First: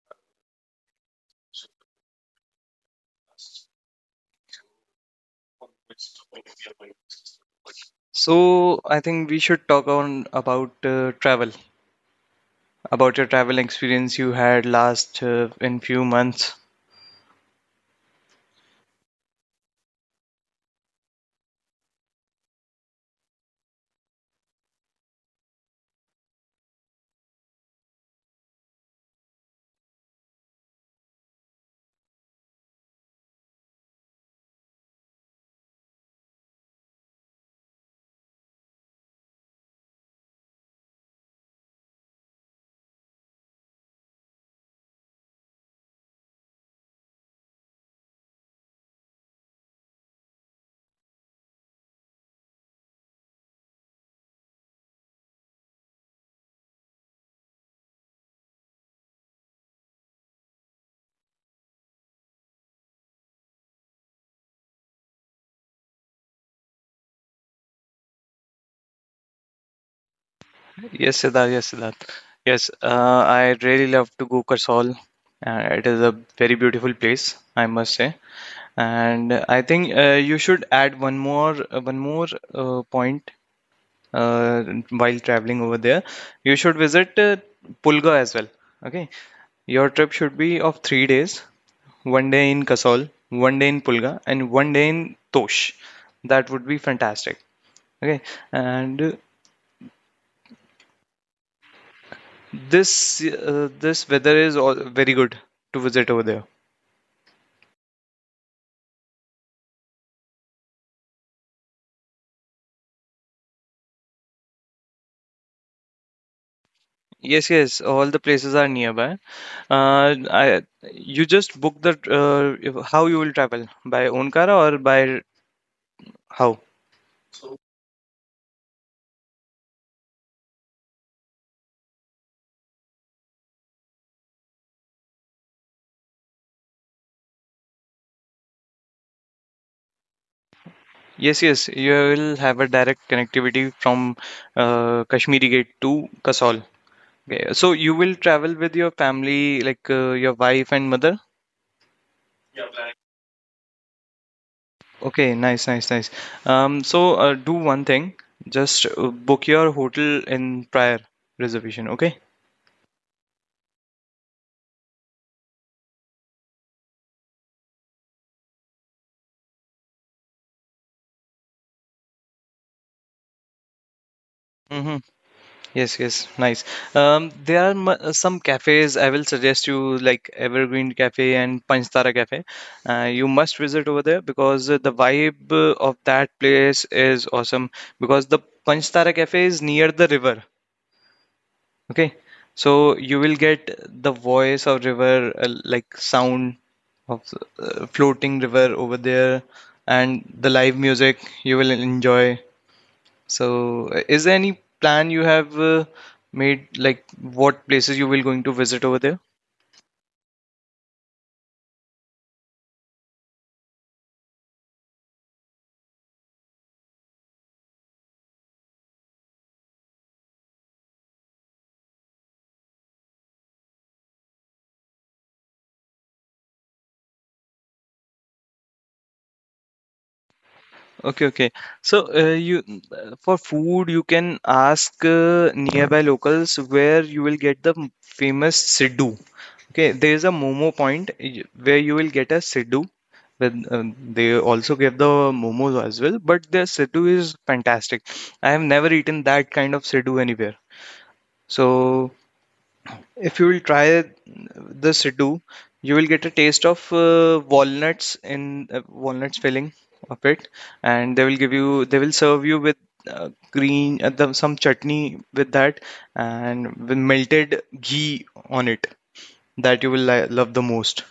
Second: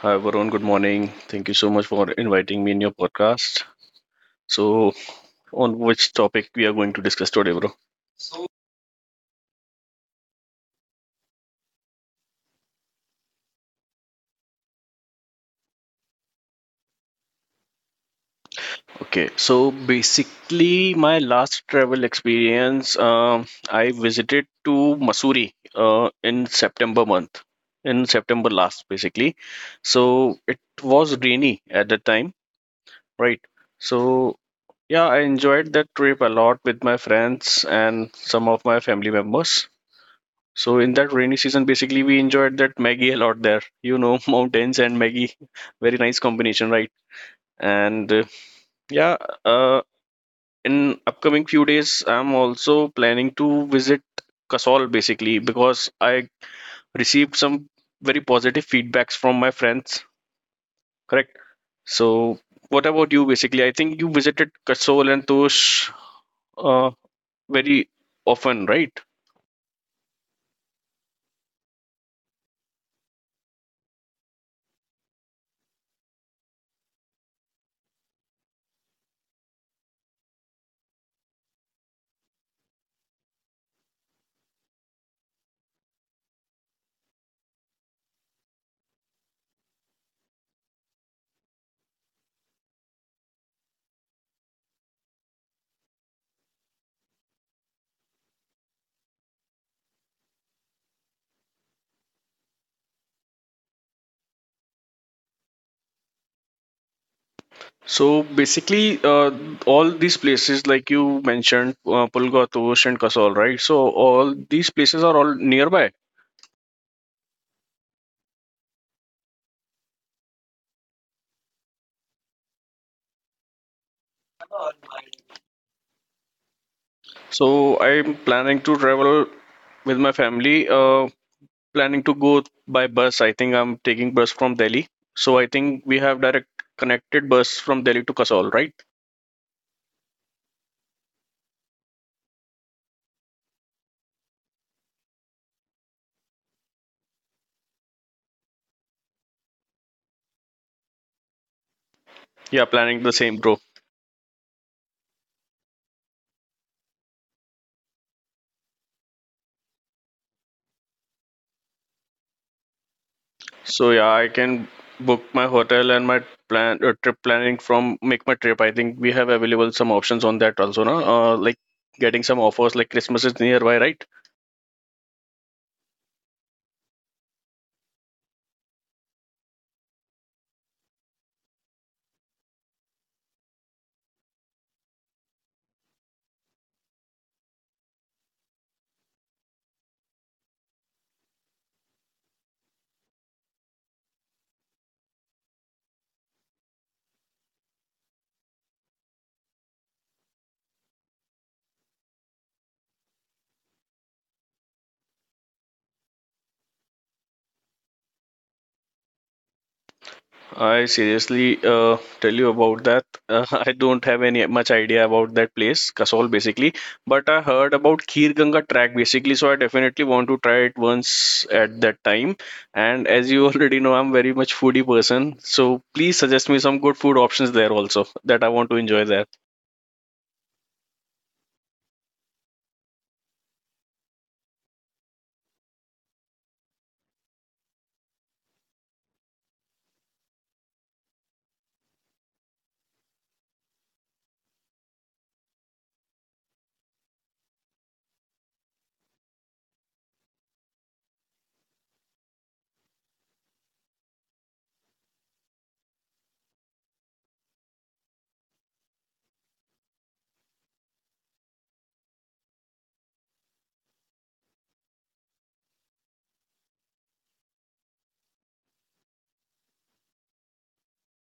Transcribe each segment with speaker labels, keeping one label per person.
Speaker 1: Hi, Varun. Good morning. Thank you so much for inviting me in your podcast. So, on which topic we are going to discuss today, bro?
Speaker 2: So, I think we should talk on about travel, about your travel experience you had last in few months.
Speaker 1: Okay, so basically, my last travel experience, I visited to Missouri in September month, in September last, basically. So it was rainy at the time, right? So yeah, I enjoyed that trip a lot with my friends and some of my family members. So in that rainy season, basically we enjoyed that Maggie a lot there. You know, mountains and Maggie, very nice combination, right? And uh, yeah, uh, in upcoming few days, I'm also planning to visit Kasol basically because I received some very positive feedbacks from my friends. Correct. So what about you? Basically, I think you visited Kasol and Tosh uh, very often, right?
Speaker 2: Yes, Siddharth. Yes, Siddharth. Yes, I really love to go Kasol. It is a very beautiful place, I must say. And I think you should add one more point, uh, while traveling over there, you should visit Pulga as well. Okay, your trip should be of 3 days: one day in Kasol, one day in Pulga, and one day in Tosh. That would be fantastic. Okay, and this weather is all very good to visit over there.
Speaker 1: So basically, all these places, like you mentioned, Pulgatose and Kasol, right? So all these places are all nearby.
Speaker 2: Yes, yes, all the places are nearby. Uh, I, you just book the how you will travel by own car or by how?
Speaker 1: So I'm planning to travel with my family. Planning to go by bus. I think I'm taking bus from Delhi. So I think we have direct connected bus from Delhi to Kasol, right?
Speaker 2: Yes, yes, you will have a direct connectivity from Kashmiri Gate to Kasol. Okay. So you will travel with your family, like your wife and mother.
Speaker 1: Yeah, planning the same, bro.
Speaker 2: Okay, nice, nice, nice. So do one thing, just book your hotel in prior reservation. Okay.
Speaker 1: So yeah, I can book my hotel and my plan trip planning from make my trip. I think we have available some options on that also, na? Like getting some offers like Christmas is nearby, right?
Speaker 2: Mhm. Yes, yes, nice. There are some cafes I will suggest you, like Evergreen Cafe and Panchthara Cafe. You must visit over there because the vibe of that place is awesome. Because the Panchthara Cafe is near the river. Okay, so you will get the voice of river, like sound of floating river over there, and the live music you will enjoy. So, is there any plan you have made, like what places you will going to visit over there?
Speaker 1: I seriously tell you about that. I don't have any much idea about that place, Kasol basically, but I heard about Khir Ganga track basically, so I definitely want to try it once at that time. And as you already know, I'm very much foodie person, so please suggest me some good food options there also that I want to enjoy there.
Speaker 2: Okay, okay. So, for food, you can ask nearby locals where you will get the famous Siddu. Okay, there is a Momo point where you will get a Siddu. Then they also give the momos as well, but their Siddu is fantastic. I have never eaten that kind of Siddu anywhere. So. If you will try the Siddu, you will get a taste of walnuts in walnuts filling of it, and they will serve you with green some chutney with that and with melted ghee on it that you will li love the most.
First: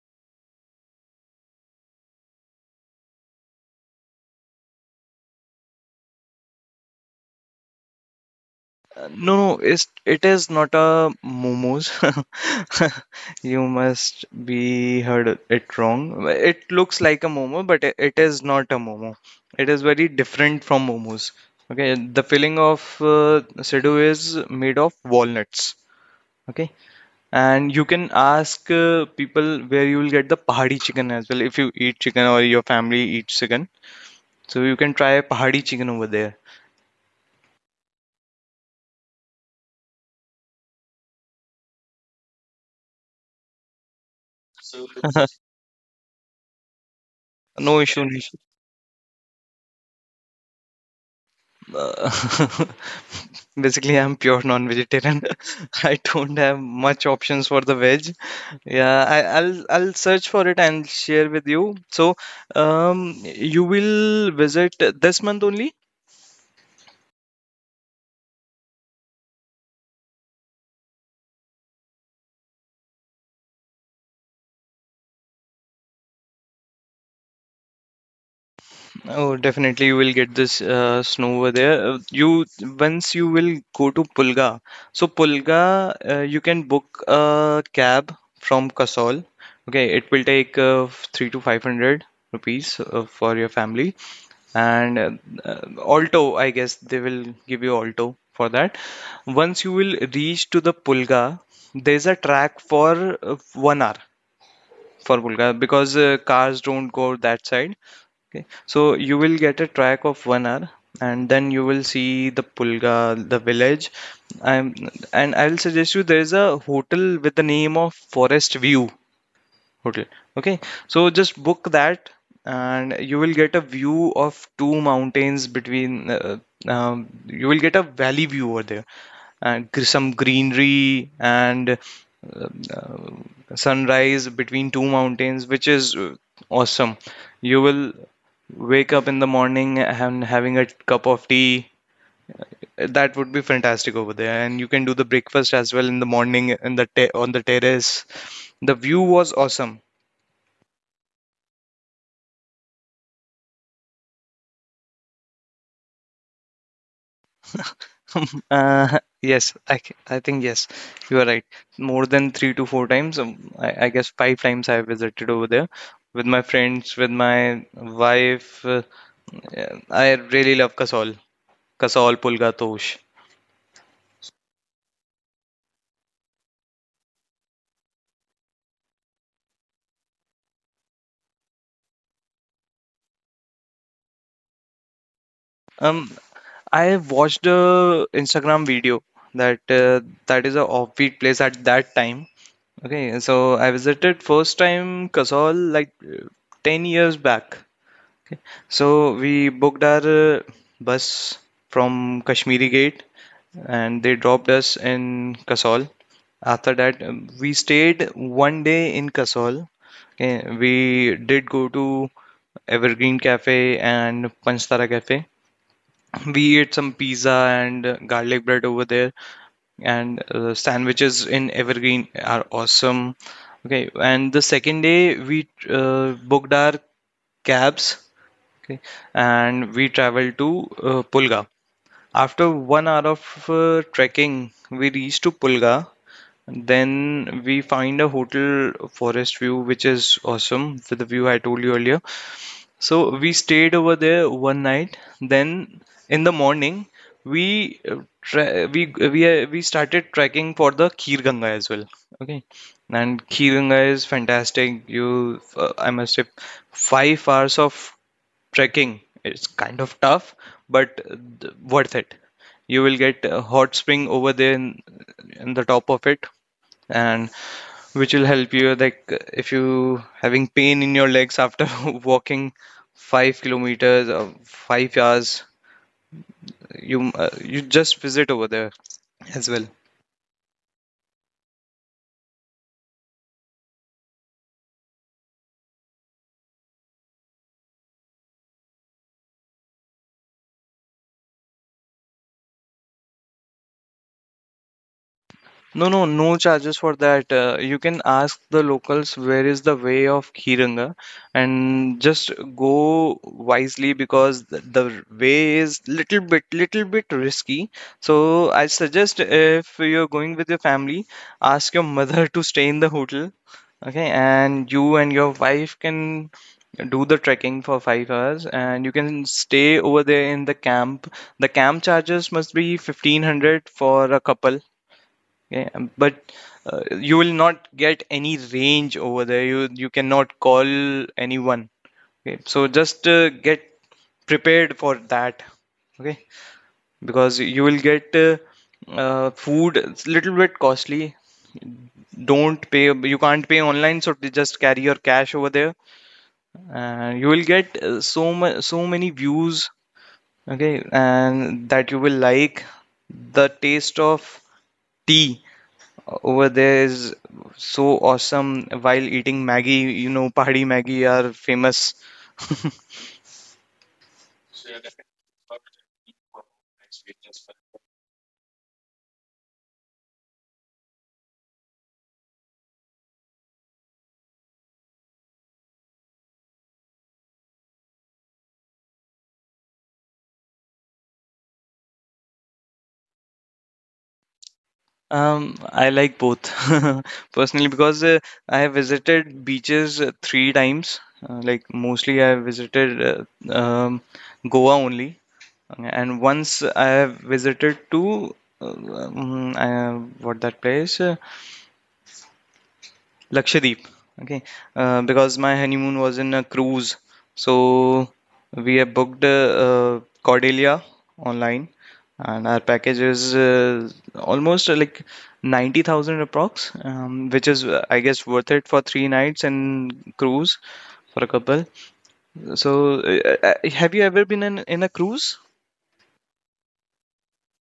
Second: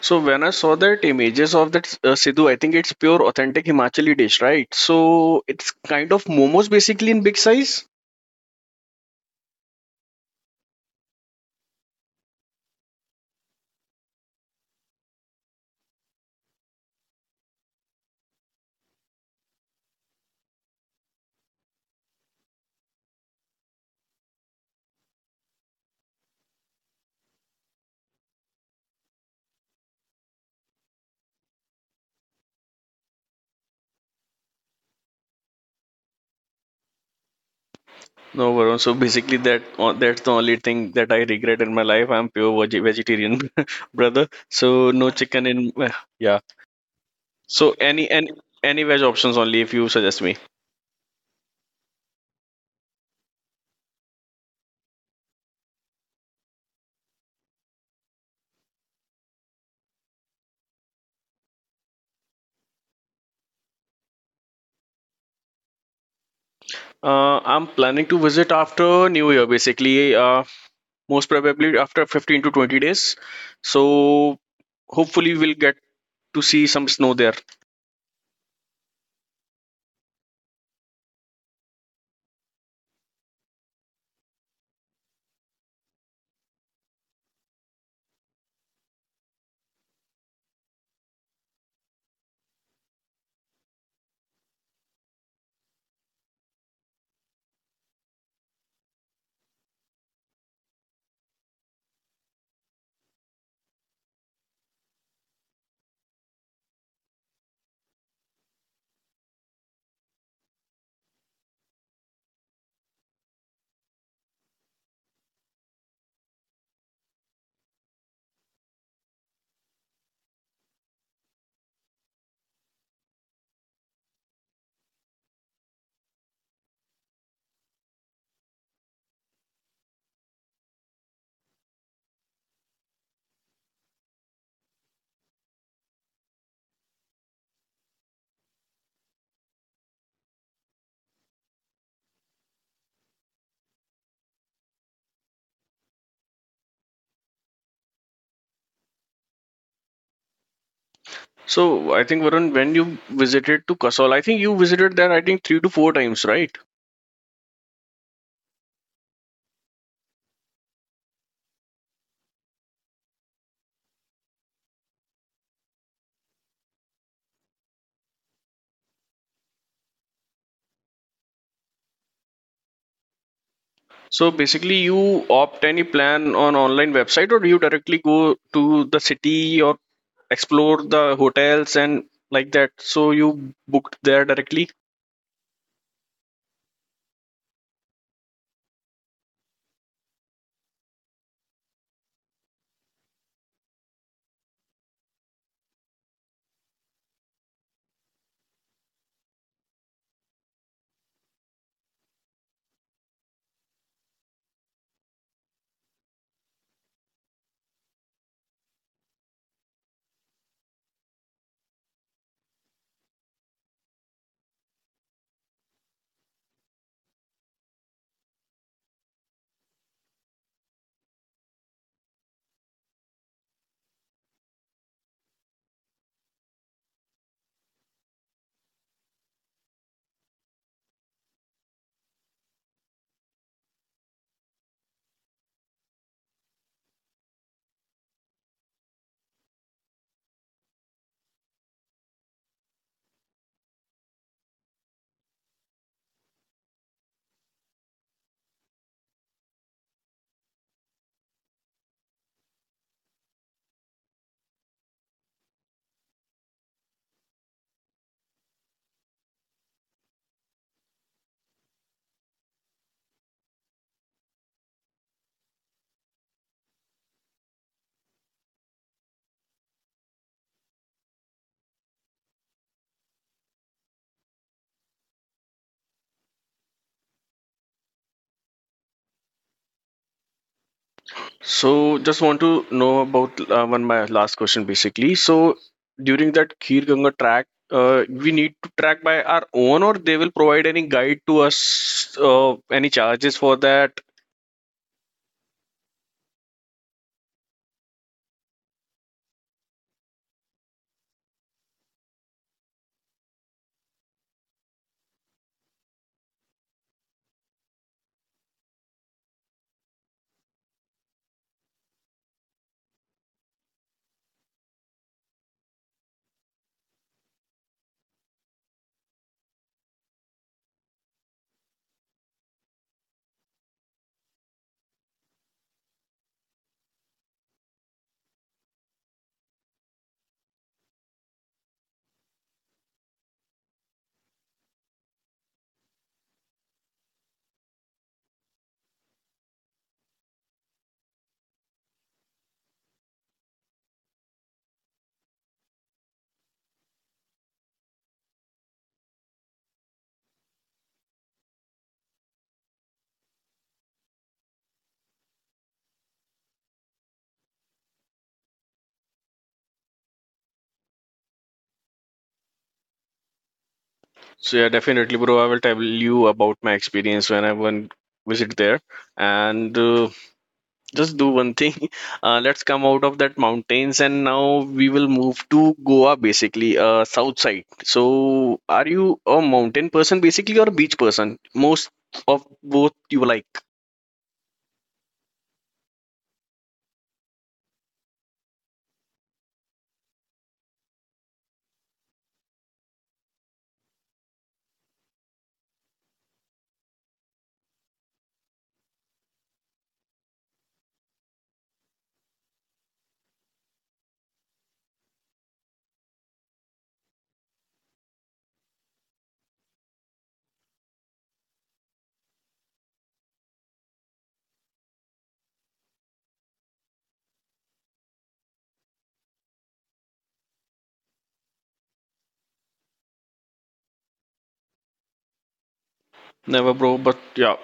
Speaker 1: So when I saw that images of that Sidhu, I think it's pure authentic Himachali dish, right? So it's kind of momos basically in big size.
Speaker 2: No, no, it is not a momos. You must be heard it wrong. It looks like a momo, but it is not a momo. It is very different from momos. Okay, the filling of Sidhu is made of walnuts. Okay, and you can ask people where you will get the pahadi chicken as well if you eat chicken or your family eats chicken. So you can try pahadi chicken over there.
Speaker 1: No, Varun. So basically, that that's the only thing that I regret in my life. I'm pure veg- vegetarian, brother. So no chicken in. Well, yeah. So
Speaker 2: No issue,
Speaker 1: any
Speaker 2: no
Speaker 1: any
Speaker 2: issue.
Speaker 1: any veg options only if you suggest me.
Speaker 2: Uh, Basically, I'm pure non-vegetarian. I don't have much options for the veg. Yeah, I'll search for it and share with you. So, you will visit this month only?
Speaker 1: I'm planning to visit after New Year, basically. Most probably after 15 to 20 days. So hopefully we'll get to see some snow there.
Speaker 2: Oh, definitely you will get this snow over there. You Once you will go to Pulga. So Pulga, you can book a cab from Kasol. Okay, it will take three to five hundred rupees for your family, and uh, Alto, I guess they will give you Alto for that. Once you will reach to the Pulga, there's a track for one hour for Pulga, because cars don't go that side. Okay, so you will get a track of one hour, and then you will see the Pulga, the village. I'm, and I'll suggest you, there's a hotel with the name of Forest View Hotel. Okay, so just book that, and you will get a view of two mountains between. You will get a valley view over there, and some greenery, and uh, sunrise between two mountains, which is awesome. You will wake up in the morning and having a cup of tea. That would be fantastic over there, and you can do the breakfast as well in the morning in the on the terrace. The view was awesome.
Speaker 1: So I think Varun, when you visited to Kasol, I think you visited there I think three to four times, right?
Speaker 2: Yes, I think yes, you are right. More than 3 to 4 times, I guess 5 times I visited over there with my friends, with my wife. Yeah, I really love Kasol, Kasol, Pulga, Tosh.
Speaker 1: So basically, you opt any plan on online website, or do you directly go to the city or explore the hotels and like that? So you booked there directly.
Speaker 2: Um, I watched a Instagram video that uh, that is a offbeat place at that time. Okay, so I visited first time Kasol like 10 years back. So we booked our bus from Kashmiri Gate and they dropped us in Kasol. After that, we stayed one day in Kasol. Okay, we did go to Evergreen Cafe and Panchthara Cafe. We ate some pizza and garlic bread over there, and sandwiches in Evergreen are awesome. Okay, and the second day we booked our cabs. Okay. And we traveled to Pulga. After one hour of trekking, we reached to Pulga, then we find a hotel Forest View, which is awesome for the view I told you earlier. So we stayed over there one night. Then in the morning, we uh, we started trekking for the Khir Ganga as well. Okay, and Khir Ganga is fantastic. I must say, 5 hours of trekking. It's kind of tough, but worth it. You will get a hot spring over there in the top of it, and which will help you, like, if you having pain in your legs after walking 5 kilometers or 5 hours, you just visit over there as well.
Speaker 1: So just want to know about one my last question basically. So during that Khir Ganga track, we need to track by our own, or they will provide any guide to us, any charges for that?
Speaker 2: No, no, no charges for that. You can ask the locals where is the way of Khiranga and just go wisely because the way is little bit risky. So I suggest if you're going with your family, ask your mother to stay in the hotel. Okay, and you and your wife can do the trekking for 5 hours and you can stay over there in the camp. The camp charges must be 1500 for a couple, yeah, but you will not get any range over there. You cannot call anyone. Okay, so just get prepared for that. Okay, because you will get food. It's a little bit costly. Don't pay. You can't pay online, so just carry your cash over there. And you will get so many views. Okay, and that you will like, the taste of tea over there is so awesome while eating Maggie, Pahadi Maggie are famous.
Speaker 1: So yeah, definitely, bro. I will tell you about my experience when I went visit there, and just do one thing. Let's come out of that mountains, and now we will move to Goa, basically, south side. So, are you a mountain person, basically, or a beach person? Most of both you like.
Speaker 2: I like both personally because I have visited beaches 3 times. Like mostly, I have visited Goa only, and once I have visited to uh, um, uh, what that place? Lakshadweep. Okay, because my honeymoon was in a cruise, so we have booked Cordelia online, and our package is almost like 90,000 approx, which is I guess worth it for 3 nights and cruise for a couple. So, have you ever been in a cruise?
Speaker 1: Never, bro. But yeah,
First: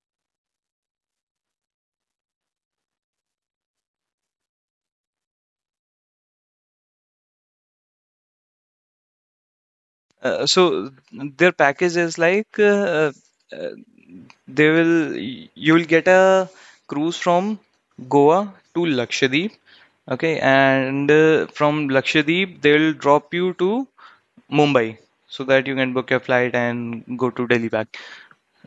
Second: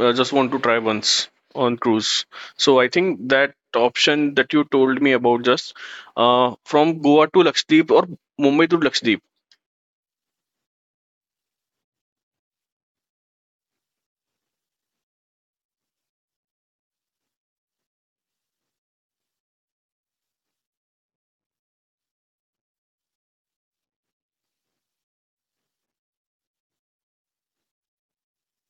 Speaker 1: I just want to try once on cruise. So I think that option that you told me about just from Goa to Lakshadweep or Mumbai to Lakshadweep.
Speaker 2: So their package is like uh, They will you'll get a cruise from Goa to Lakshadweep. Okay, and from Lakshadweep they'll drop you to Mumbai, so that you can book your flight and go to Delhi back.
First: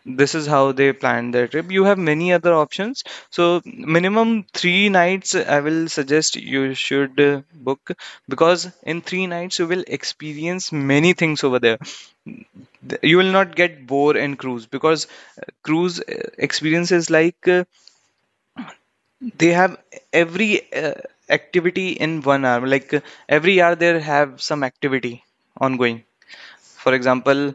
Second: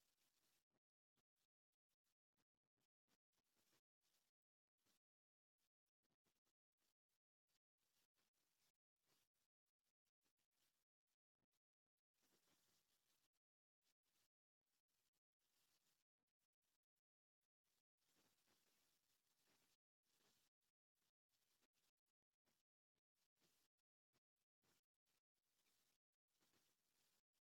Speaker 2: This is how they plan their trip. You have many other options. So minimum 3 nights, I will suggest you should book, because in 3 nights you will experience many things over there. You will not get bored in cruise because cruise experience is like they have every activity in one hour, like every hour they have some activity ongoing. For example,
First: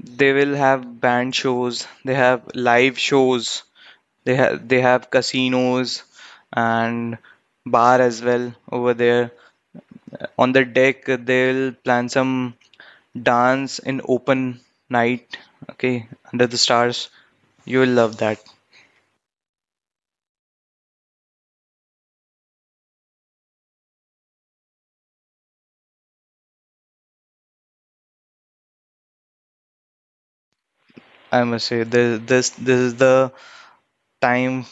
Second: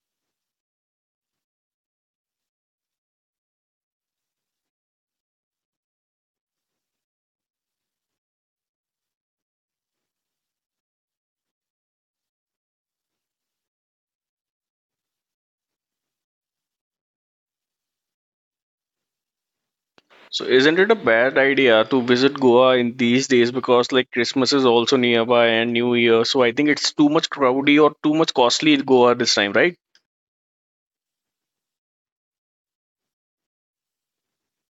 Speaker 2: they will have band shows, they have live shows, they have casinos and bar as well over there. On the deck, they'll plan some dance in open night. Okay, under the stars. You will love that.
Speaker 1: So isn't it a bad idea to visit Goa in these days because like Christmas is also nearby and New Year. So I think it's too much crowdy or too much costly in Goa this time, right?
Speaker 2: I must say this is the time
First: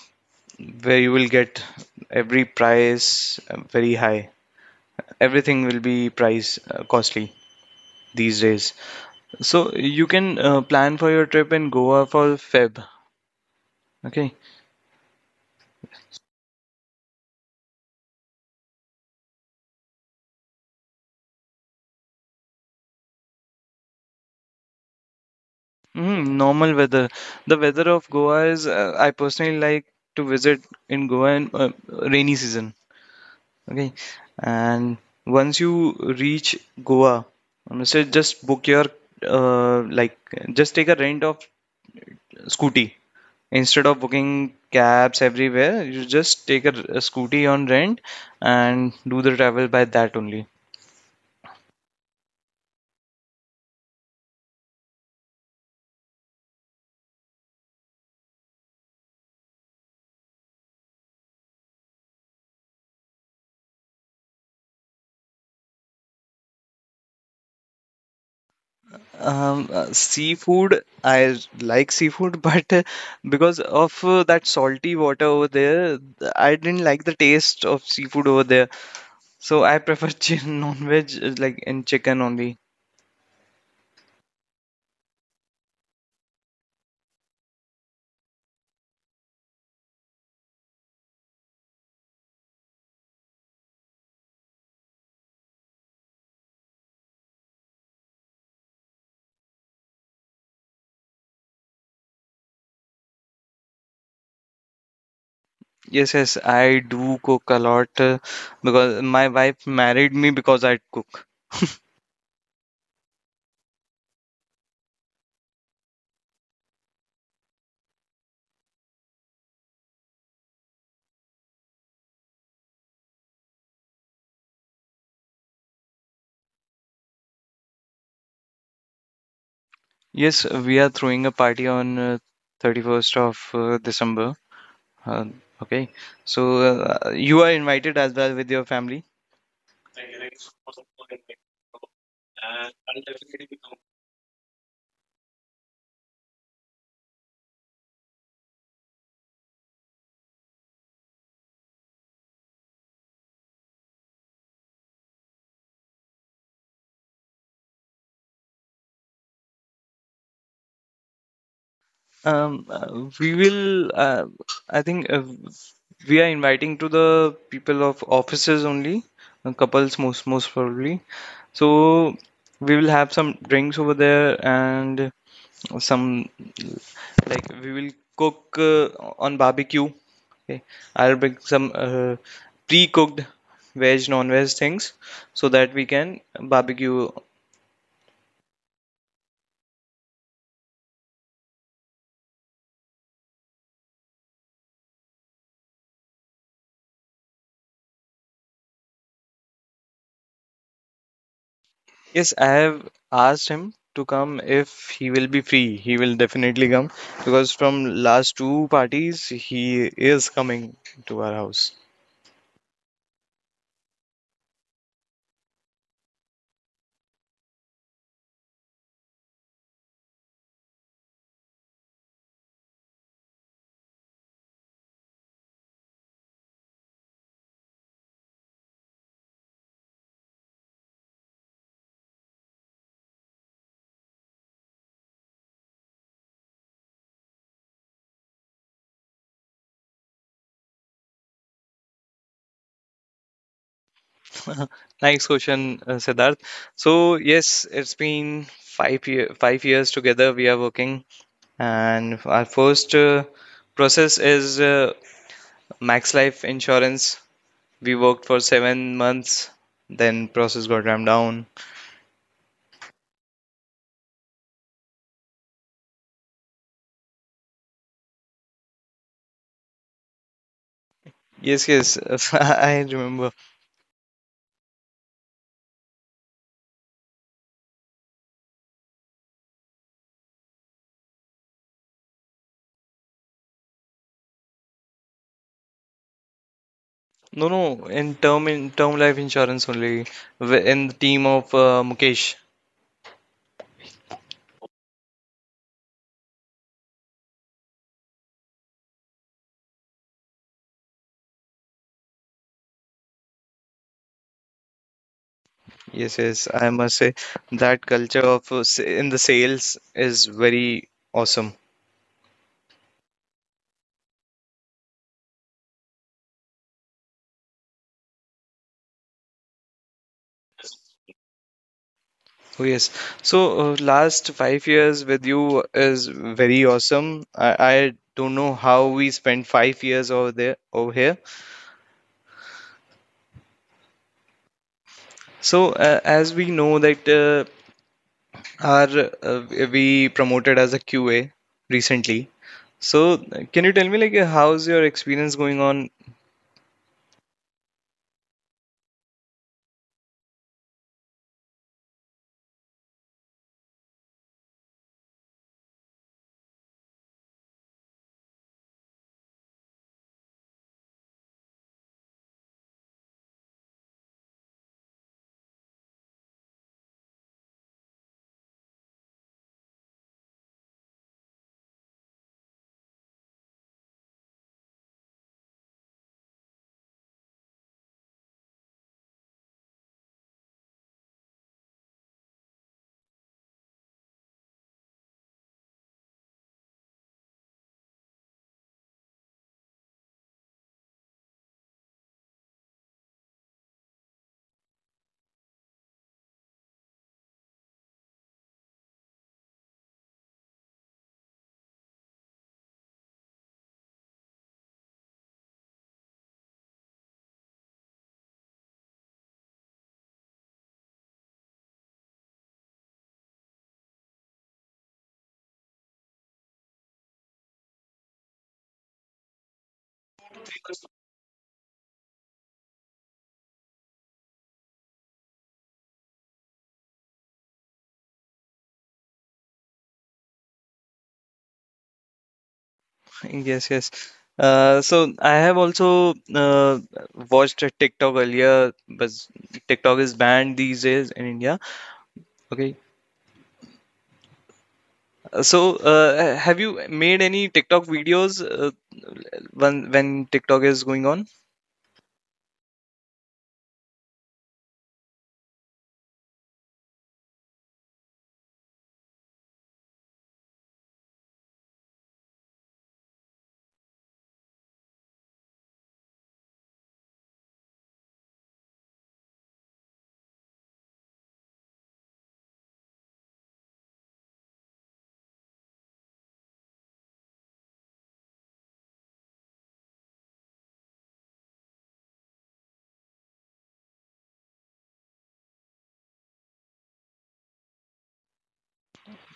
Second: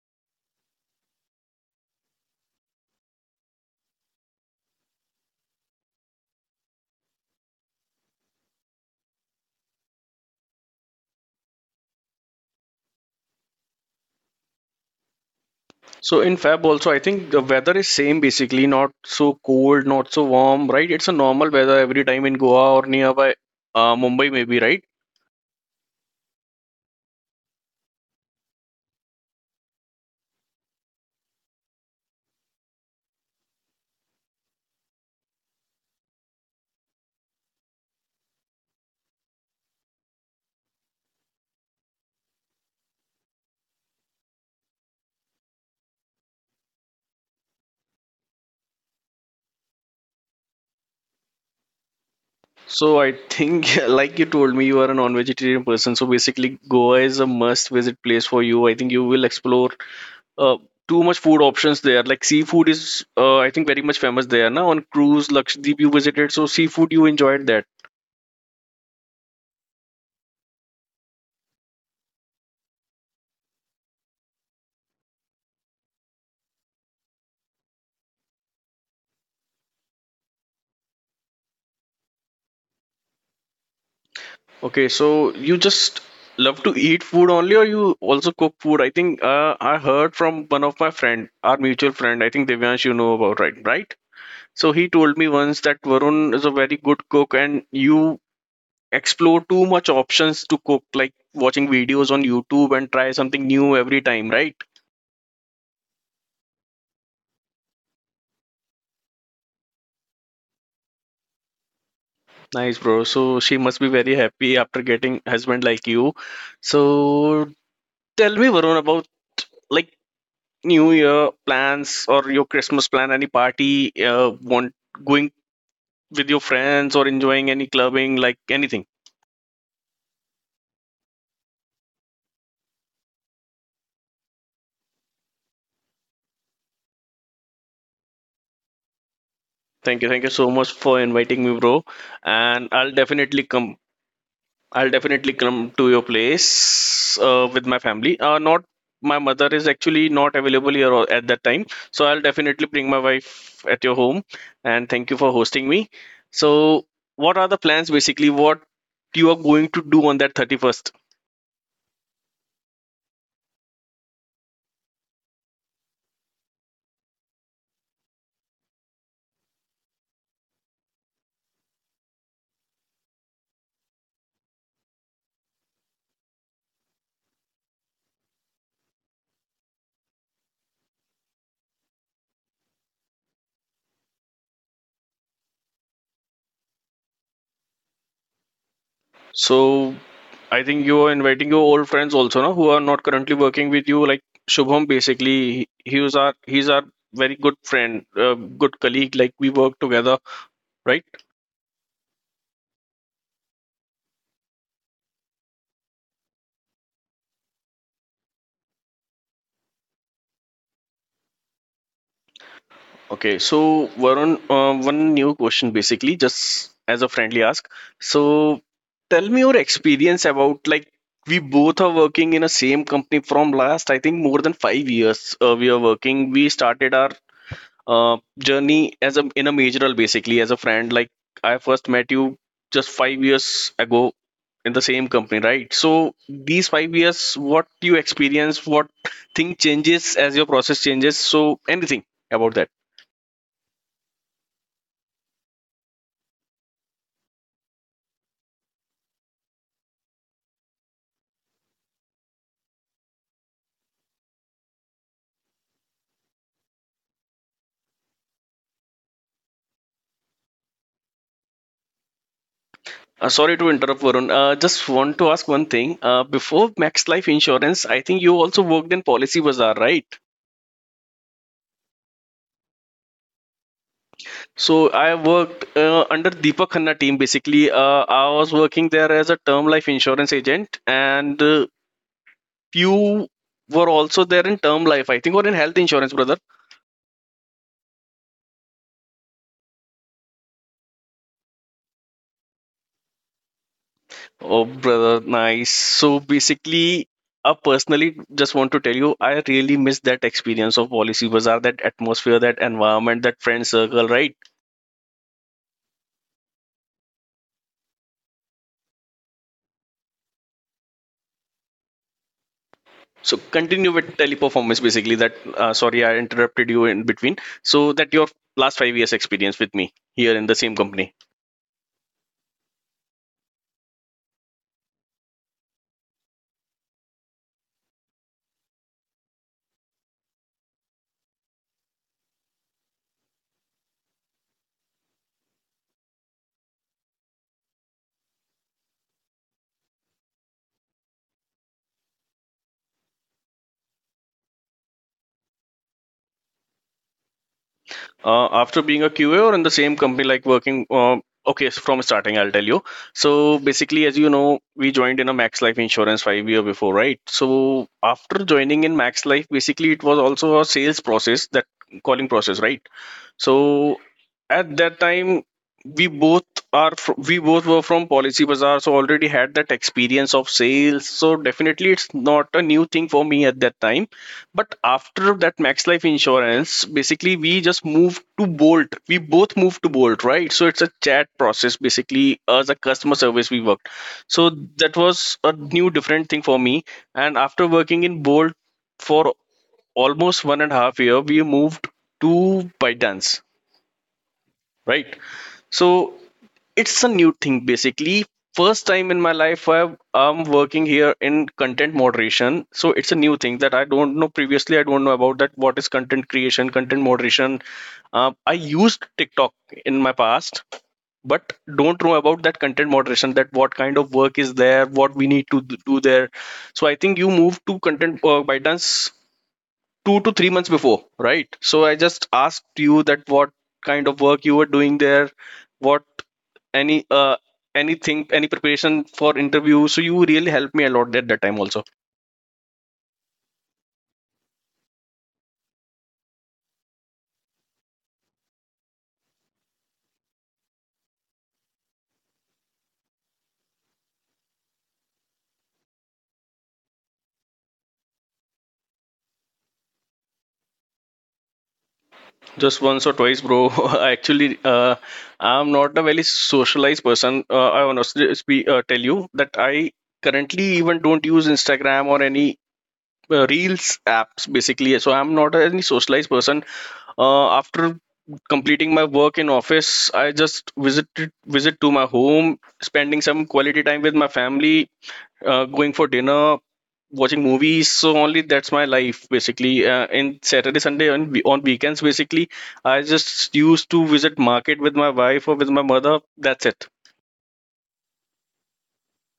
Speaker 2: where you will get every price very high. Everything will be price costly these days. So you can plan for your trip in Goa for Feb. Okay.
Speaker 1: So in Feb also I think the weather is same basically, not so cold, not so warm, right? It's a normal weather every time in Goa or nearby Mumbai maybe, right?
Speaker 2: Mm, normal weather. The weather of Goa is, I personally like to visit in Goa in rainy season. Okay. And once you reach Goa, so just book your, like, just take a rent of scooty. Instead of booking cabs everywhere, you just take a scooty on rent and do the travel by that only.
Speaker 1: So I think like you told me you are a non-vegetarian person, so basically Goa is a must visit place for you. I think you will explore uh, too much food options there. Like seafood is, I think, very much famous there. Now on cruise, Lakshadweep you visited, so seafood you enjoyed that.
Speaker 2: Seafood, I like seafood, but because of that salty water over there, I didn't like the taste of seafood over there. So I prefer non-veg, like in chicken only.
Speaker 1: Okay, so you just love to eat food only, or you also cook food? I think I heard from one of my friend, our mutual friend. I think Devyansh, you know about right? So he told me once that Varun is a very good cook, and you explore too much options to cook, like watching videos on YouTube and try something new every time, right?
Speaker 2: Yes, yes, I do cook a lot because my wife married me because I cook.
Speaker 1: Nice, bro. So she must be very happy after getting husband like you. So tell me, Varun, about like New Year plans or your Christmas plan. Any party? Want going with your friends or enjoying any clubbing? Like anything.
Speaker 2: Yes, we are throwing a party on 31st of December. Uh, okay, so you are invited as well with your family.
Speaker 1: Thank you. Thank you so much for inviting me, bro. And I'll definitely come to your place with my family. Not My mother is actually not available here at that time, so I'll definitely bring my wife at your home. And thank you for hosting me. So, what are the plans basically? What you are going to do on that 31st?
Speaker 2: We will, I think we are inviting to the people of offices only, couples most probably. So we will have some drinks over there and some like we will cook on barbecue. Okay, I'll bring some pre-cooked veg, non-veg things so that we can barbecue.
Speaker 1: So, I think you are inviting your old friends also, no, who are not currently working with you. Like Shubham, basically, he's our very good friend, good colleague. Like we work together, right?
Speaker 2: Yes, I have asked him to come if he will be free. He will definitely come because from last 2 parties he is coming to our house.
Speaker 1: Okay, so Varun, one new question basically, just as a friendly ask. So tell me your experience about like we both are working in a same company from last, I think more than 5 years. We are working. We started our journey as a in a major role basically as a friend. Like I first met you just 5 years ago in the same company, right? So these 5 years, what you experience, what thing changes as your process changes. So anything about that.
Speaker 2: Nice question, Siddharth. So yes, it's been 5 years together we are working, and our first process is Max Life Insurance. We worked for 7 months, then process got ramped down.
Speaker 1: Sorry to interrupt, Varun. Just want to ask one thing. Before Max Life Insurance, I think you also worked in Policy Bazaar, right?
Speaker 2: Yes, yes, I remember.
Speaker 1: So I worked under Deepak Khanna team. Basically, I was working there as a term life insurance agent, and you were also there in term life, I think, or in health insurance, brother.
Speaker 2: No, no, in term life insurance only in the team of Mukesh.
Speaker 1: Oh, brother, nice. So basically, I personally just want to tell you, I really miss that experience of Policy Bazaar, that atmosphere, that environment, that friend circle, right?
Speaker 2: Yes, yes, I must say that culture of in the sales is very awesome.
Speaker 1: So continue with teleperformance basically that sorry I interrupted you in between. So that your last 5 years experience with me here in the same company.
Speaker 2: Oh yes. So last 5 years with you is very awesome. I don't know how we spent 5 years over here. So as we know that our we promoted as a QA recently. So can you tell me like how's your experience going on?
Speaker 1: After being a QA or in the same company like working okay from starting I'll tell you. So basically as you know we joined in a Max Life insurance 5 year before, right? So after joining in Max Life basically it was also a sales process, that calling process, right? So at that time, we both we both were from Policy Bazaar, so already had that experience of sales. So definitely, it's not a new thing for me at that time. But after that Max Life Insurance, basically we just moved to Bolt. We both moved to Bolt, right? So it's a chat process basically as a customer service we worked. So that was a new different thing for me. And after working in Bolt for almost 1.5 years, we moved to ByteDance, right? So it's a new thing basically, first time in my life I am working here in content moderation. So it's a new thing that I don't know, previously I don't know about that, what is content creation, content moderation. Uh, I used TikTok in my past, but don't know about that content moderation, that what kind of work is there, what we need to do there. So I think you moved to content ByteDance 2 to 3 months before, right? So I just asked you that what kind of work you were doing there, what any uh anything, any preparation for interview, so you really helped me a lot at that time also.
Speaker 2: Yes, yes. So I have also watched a TikTok earlier, but TikTok is banned these days in India. Okay. Have you made any TikTok videos when TikTok is going on?
Speaker 1: Just once or twice, bro. I actually uh, I'm not a very socialized person. Uh, I honestly tell you that I currently even don't use Instagram or any reels apps basically, so I'm not any socialized person. Uh, after completing my work in office, I just visit to my home, spending some quality time with my family, going for dinner, watching movies. So only that's my life basically. Uh, in saturday sunday and we- on weekends basically, I just used to visit market with my wife or with my mother. That's it.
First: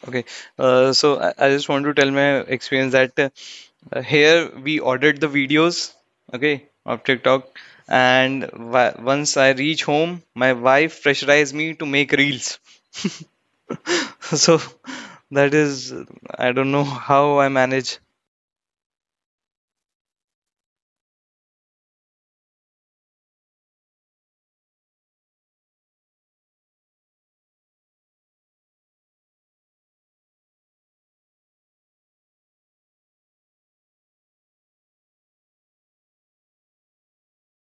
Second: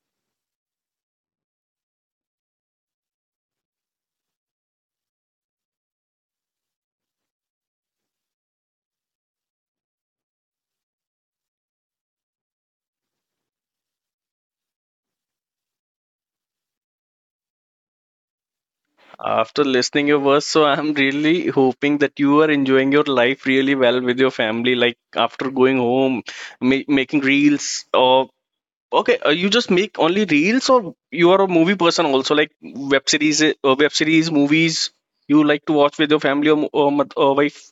Speaker 2: Okay. So I just want to tell my experience that here we ordered the videos, okay, of TikTok, and wh once I reach home, my wife pressurized me to make reels. So that is, I don't know how I manage.
Speaker 1: After listening your verse, so I'm really hoping that you are enjoying your life really well with your family. Like after going home, making reels, or okay, you just make only reels, or you are a movie person also, like web series, movies you like to watch with your family or wife?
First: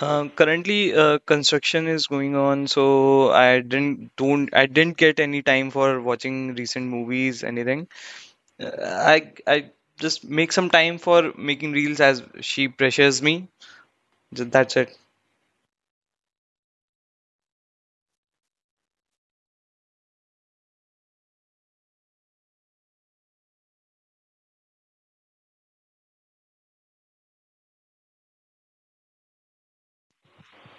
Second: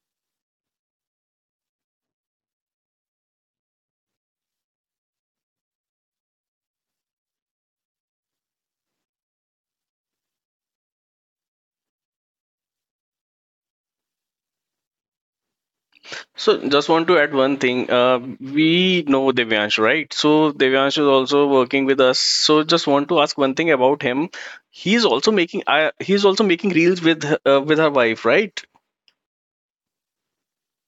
Speaker 2: Currently, construction is going on, so I didn't get any time for watching recent movies, anything. Uh, I just make some time for making reels as she pressures me. That's it.
Speaker 1: So just want to add one thing. We know Devyansh, right? So Devyansh is also working with us. So just want to ask one thing about him. He's also making reels with her wife, right?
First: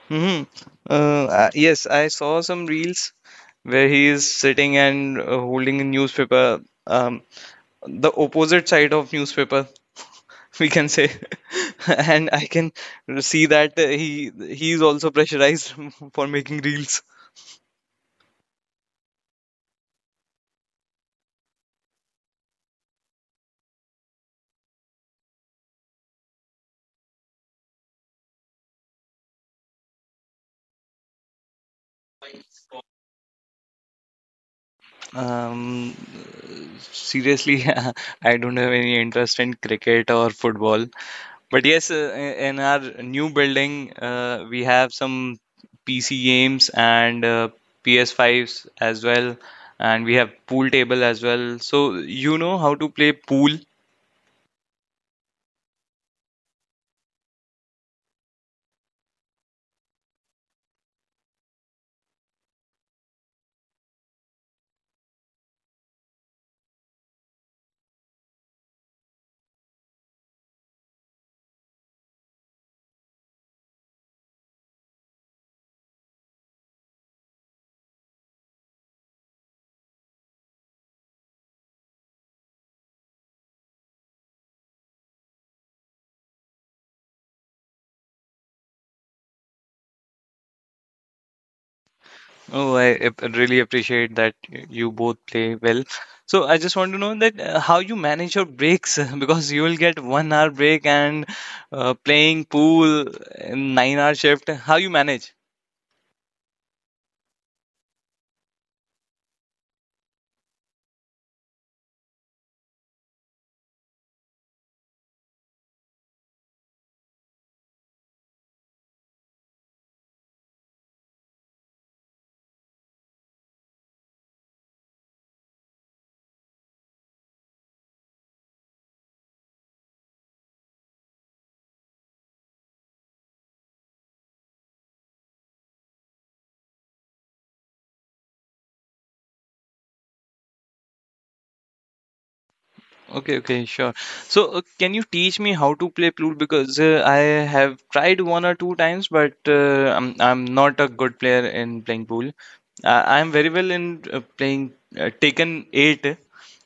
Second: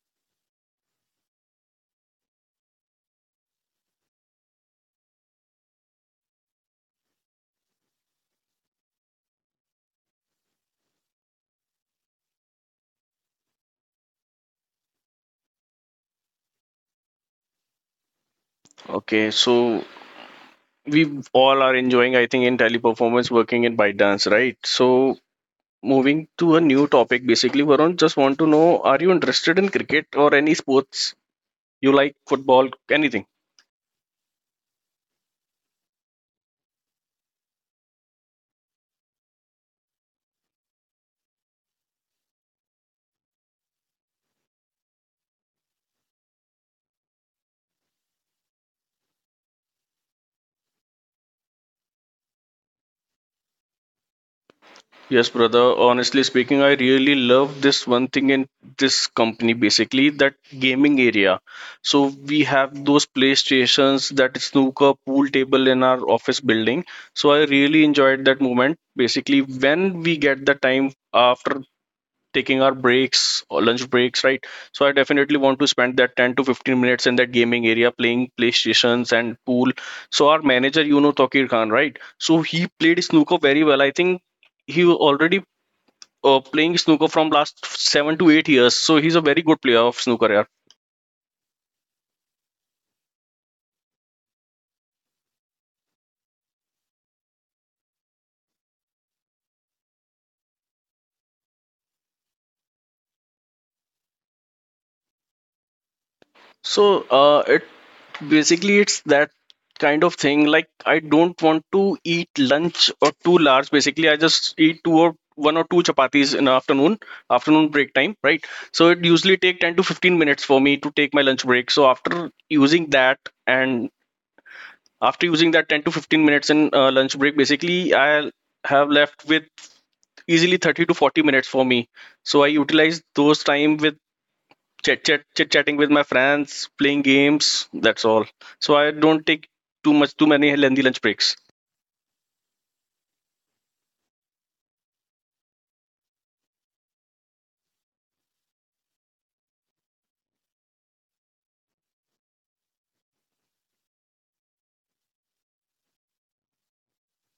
Speaker 2: Mm-hmm. Yes, I saw some reels where he is sitting and holding a newspaper, um, the opposite side of newspaper. We can say and I can see that he is also pressurized for making reels.
Speaker 1: Okay, so we all are enjoying, I think, in Teleperformance, working in ByteDance, right? So moving to a new topic, basically, Varun, just want to know, are you interested in cricket or any sports? You like football, anything?
Speaker 2: um seriously, I don't have any interest in cricket or football, but yes, in our new building we have some PC games and PS5s as well, and we have pool table as well. So you know how to play pool?
Speaker 1: Yes, brother. Honestly speaking, I really love this one thing in this company, basically that gaming area. So we have those PlayStations, that snooker pool table in our office building. So I really enjoyed that moment. Basically, when we get the time after taking our breaks or lunch breaks, right, so I definitely want to spend that 10 to 15 minutes in that gaming area playing PlayStations and pool. So our manager, you know, Taqir Khan, right, so he played snooker very well, I think. He was already playing snooker from last 7 to 8 years, so he's a very good player of snooker, yeah.
Speaker 2: Oh, I really appreciate that you both play well. So I just want to know that how you manage your breaks because you will get 1 hour break and playing pool in 9 hour shift. How you manage?
Speaker 1: So uh, basically it's that kind of thing, like I don't want to eat lunch or too large, basically. I just eat two or one or two chapatis in the afternoon break time, right? So it usually take 10 to 15 minutes for me to take my lunch break. So and after using that 10 to 15 minutes in lunch break, basically I have left with easily 30 to 40 minutes for me. So I utilize those time with chit chatting with my friends, playing games. That's all. So I don't take too many lengthy lunch breaks.
Speaker 2: Okay, okay, sure. So, can you teach me how to play flute? Because I have tried 1 or 2 times, but I'm not a good player in playing pool. I'm very well in playing Taken 8,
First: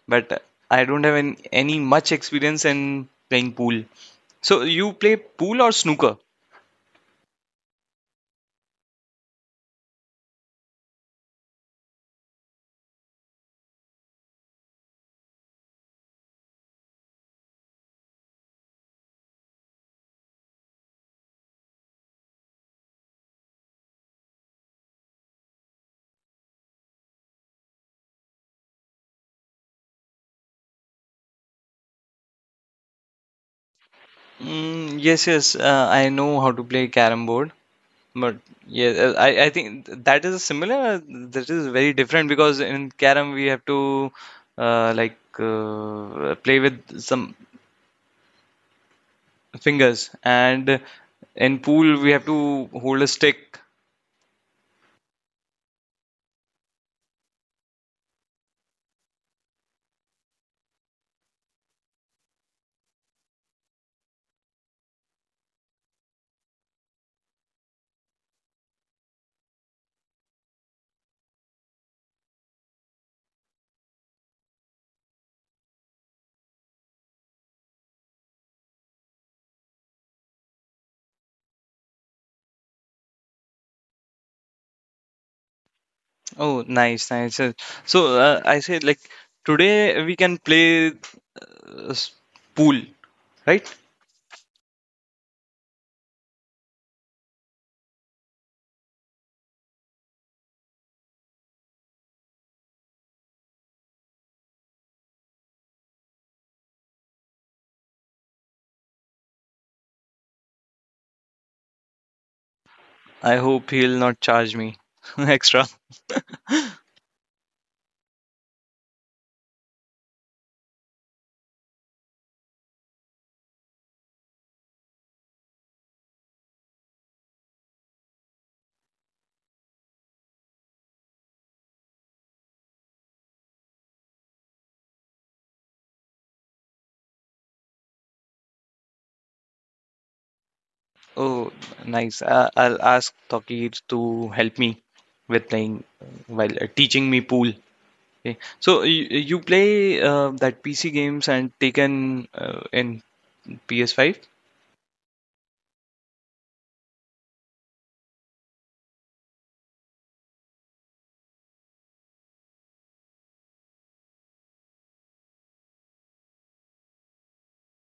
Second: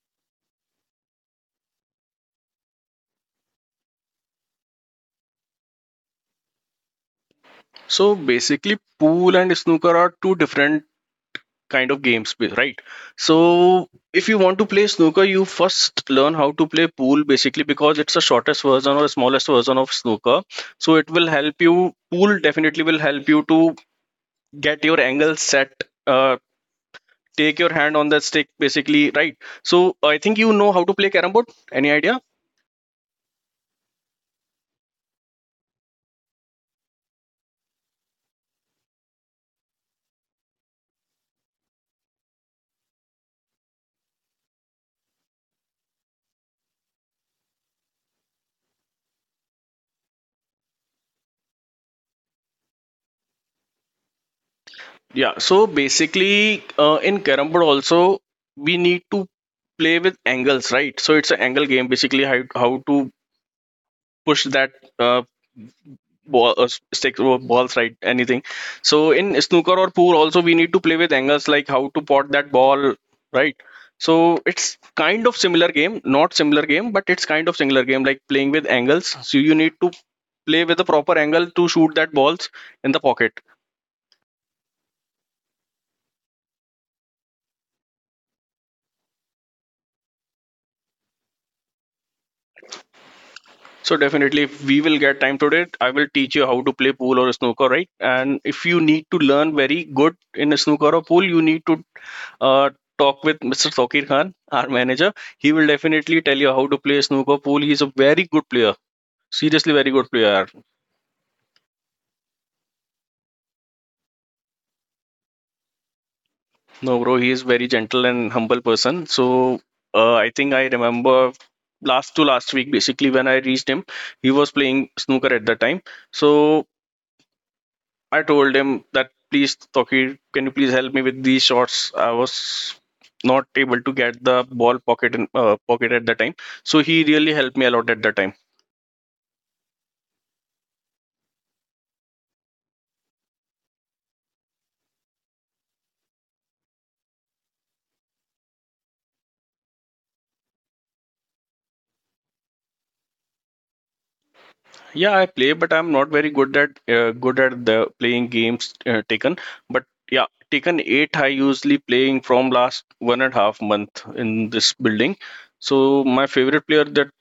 Speaker 2: but I don't have any, much experience in playing pool. So, you play pool or snooker?
Speaker 1: So basically, pool and snooker are two different kind of games, right? So if you want to play snooker, you first learn how to play pool basically, because it's the shortest version or smallest version of snooker. So it will help you. Pool definitely will help you to get your angle set. Uh, take your hand on the stick, basically, right? So I think you know how to play carom board, any idea?
Speaker 2: Mm, yes, yes, I know how to play carom board. But yeah, I think that is similar. That is very different because in carom we have to play with some fingers, and in pool we have to hold a stick.
Speaker 1: Yeah, so basically, in carom board also, we need to play with angles, right? So it's an angle game, basically. How to push that uh, ball, stick or balls, right? Anything. So in snooker or pool also, we need to play with angles, like how to pot that ball, right? So it's kind of similar game, not similar game, but it's kind of similar game, like playing with angles. So you need to play with a proper angle to shoot that balls in the pocket.
Speaker 2: Oh, nice, nice. So I say like today we can play s- pool, right?
Speaker 1: So definitely, if we will get time today, I will teach you how to play pool or snooker, right? And if you need to learn very good in a snooker or pool, you need to uh, talk with Mr. Sokir Khan, our manager. He will definitely tell you how to play snooker pool. He is a very good player. Seriously, very good player.
Speaker 2: I hope he'll not charge me extra.
Speaker 1: No, bro, he is very gentle and humble person. So I think I remember last to last week, basically when I reached him, he was playing snooker at the time. So I told him that, please, Tokir, can you please help me with these shots? I was not able to get the ball pocket pocket at the time, so he really helped me a lot at the time.
Speaker 2: Oh, nice. I'll ask Tokir to help me with playing while teaching me pool. Okay. You play that PC games and Taken in PS5.
Speaker 1: Yeah, I play, but I'm not very good at the playing games, taken. But yeah, taken eight. I usually playing from last 1.5 months in this building. So my favorite player that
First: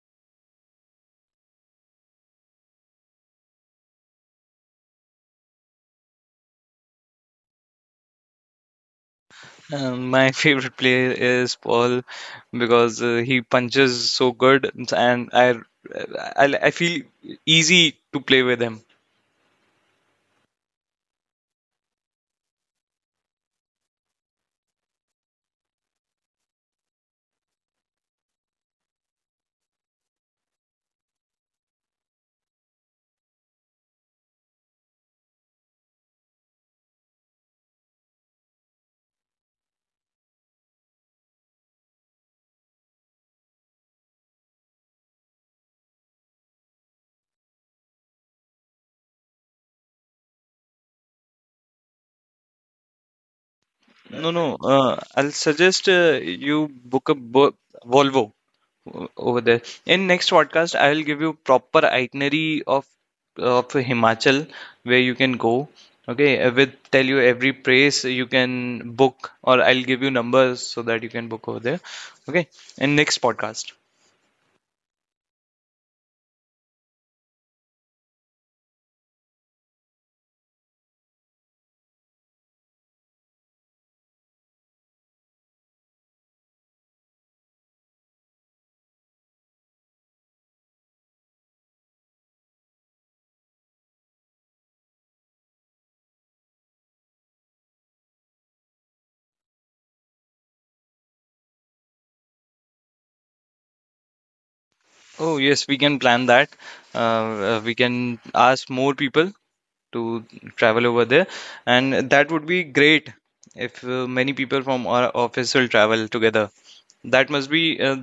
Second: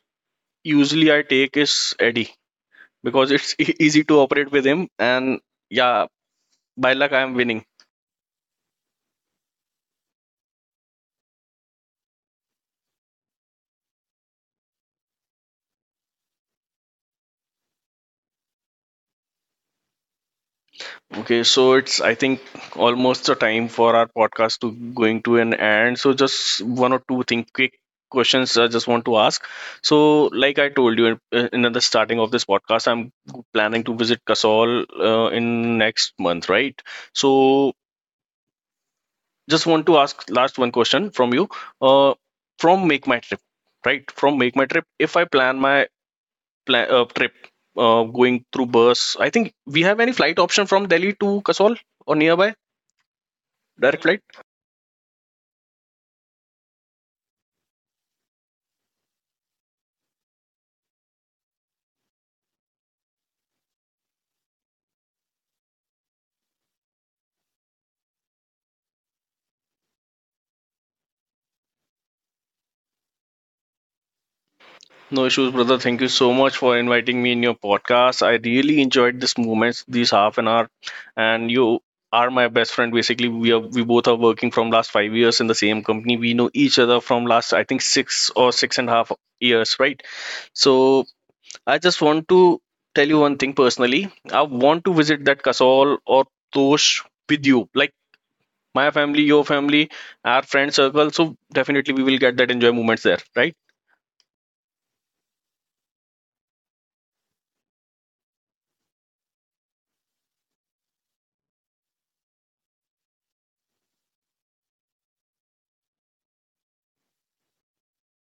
Speaker 1: usually I take is Eddie, because it's easy to operate with him, and yeah, by luck I am winning.
Speaker 2: My favorite player is Paul because he punches so good and I feel easy to play with him.
Speaker 1: Okay, so it's, I think, almost the time for our podcast to going to an end. So just one or two thing quick questions I just want to ask. So like I told you in the starting of this podcast, I'm planning to visit Kasol in next month, right? So just want to ask last one question from you. Uh, from Make My Trip, right? From Make My Trip, if I plan my plan trip, going through bus, I think we have any flight option from Delhi to Kasol or nearby? Direct flight?
Speaker 2: No, no. I'll suggest you book a bo Volvo o- over there. In next podcast, I will give you proper itinerary of Himachal where you can go. Okay, I will tell you every place you can book, or I'll give you numbers so that you can book over there. Okay, in next podcast.
Speaker 1: No issues, brother. Thank you so much for inviting me in your podcast. I really enjoyed this moments, these half an hour, and you are my best friend. Basically, we both are working from last 5 years in the same company. We know each other from last, I think, 6 or 6.5 years, right? So I just want to tell you one thing personally. I want to visit that Kasol or Tosh with you, like my family, your family, our friend circle. So definitely we will get that enjoy moments there, right?
Speaker 2: Oh yes, we can plan that. Uh, we can ask more people to travel over there, and that would be great if many people from our office will travel together. That must be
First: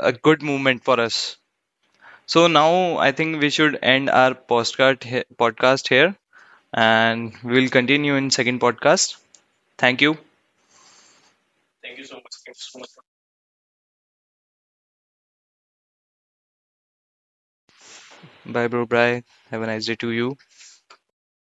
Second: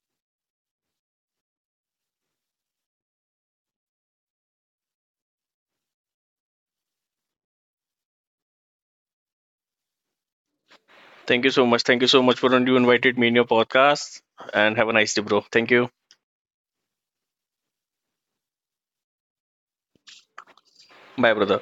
Speaker 2: a good movement for us. So now I think we should end our podcast here and we'll continue in second podcast. Thank you.
Speaker 1: Thank you so much. Thank you so much for, you invited me in your podcast. And have a nice day, bro. Thank you.
Speaker 2: Bye bro, bye. Have a nice day to you.
Speaker 1: Bye, brother.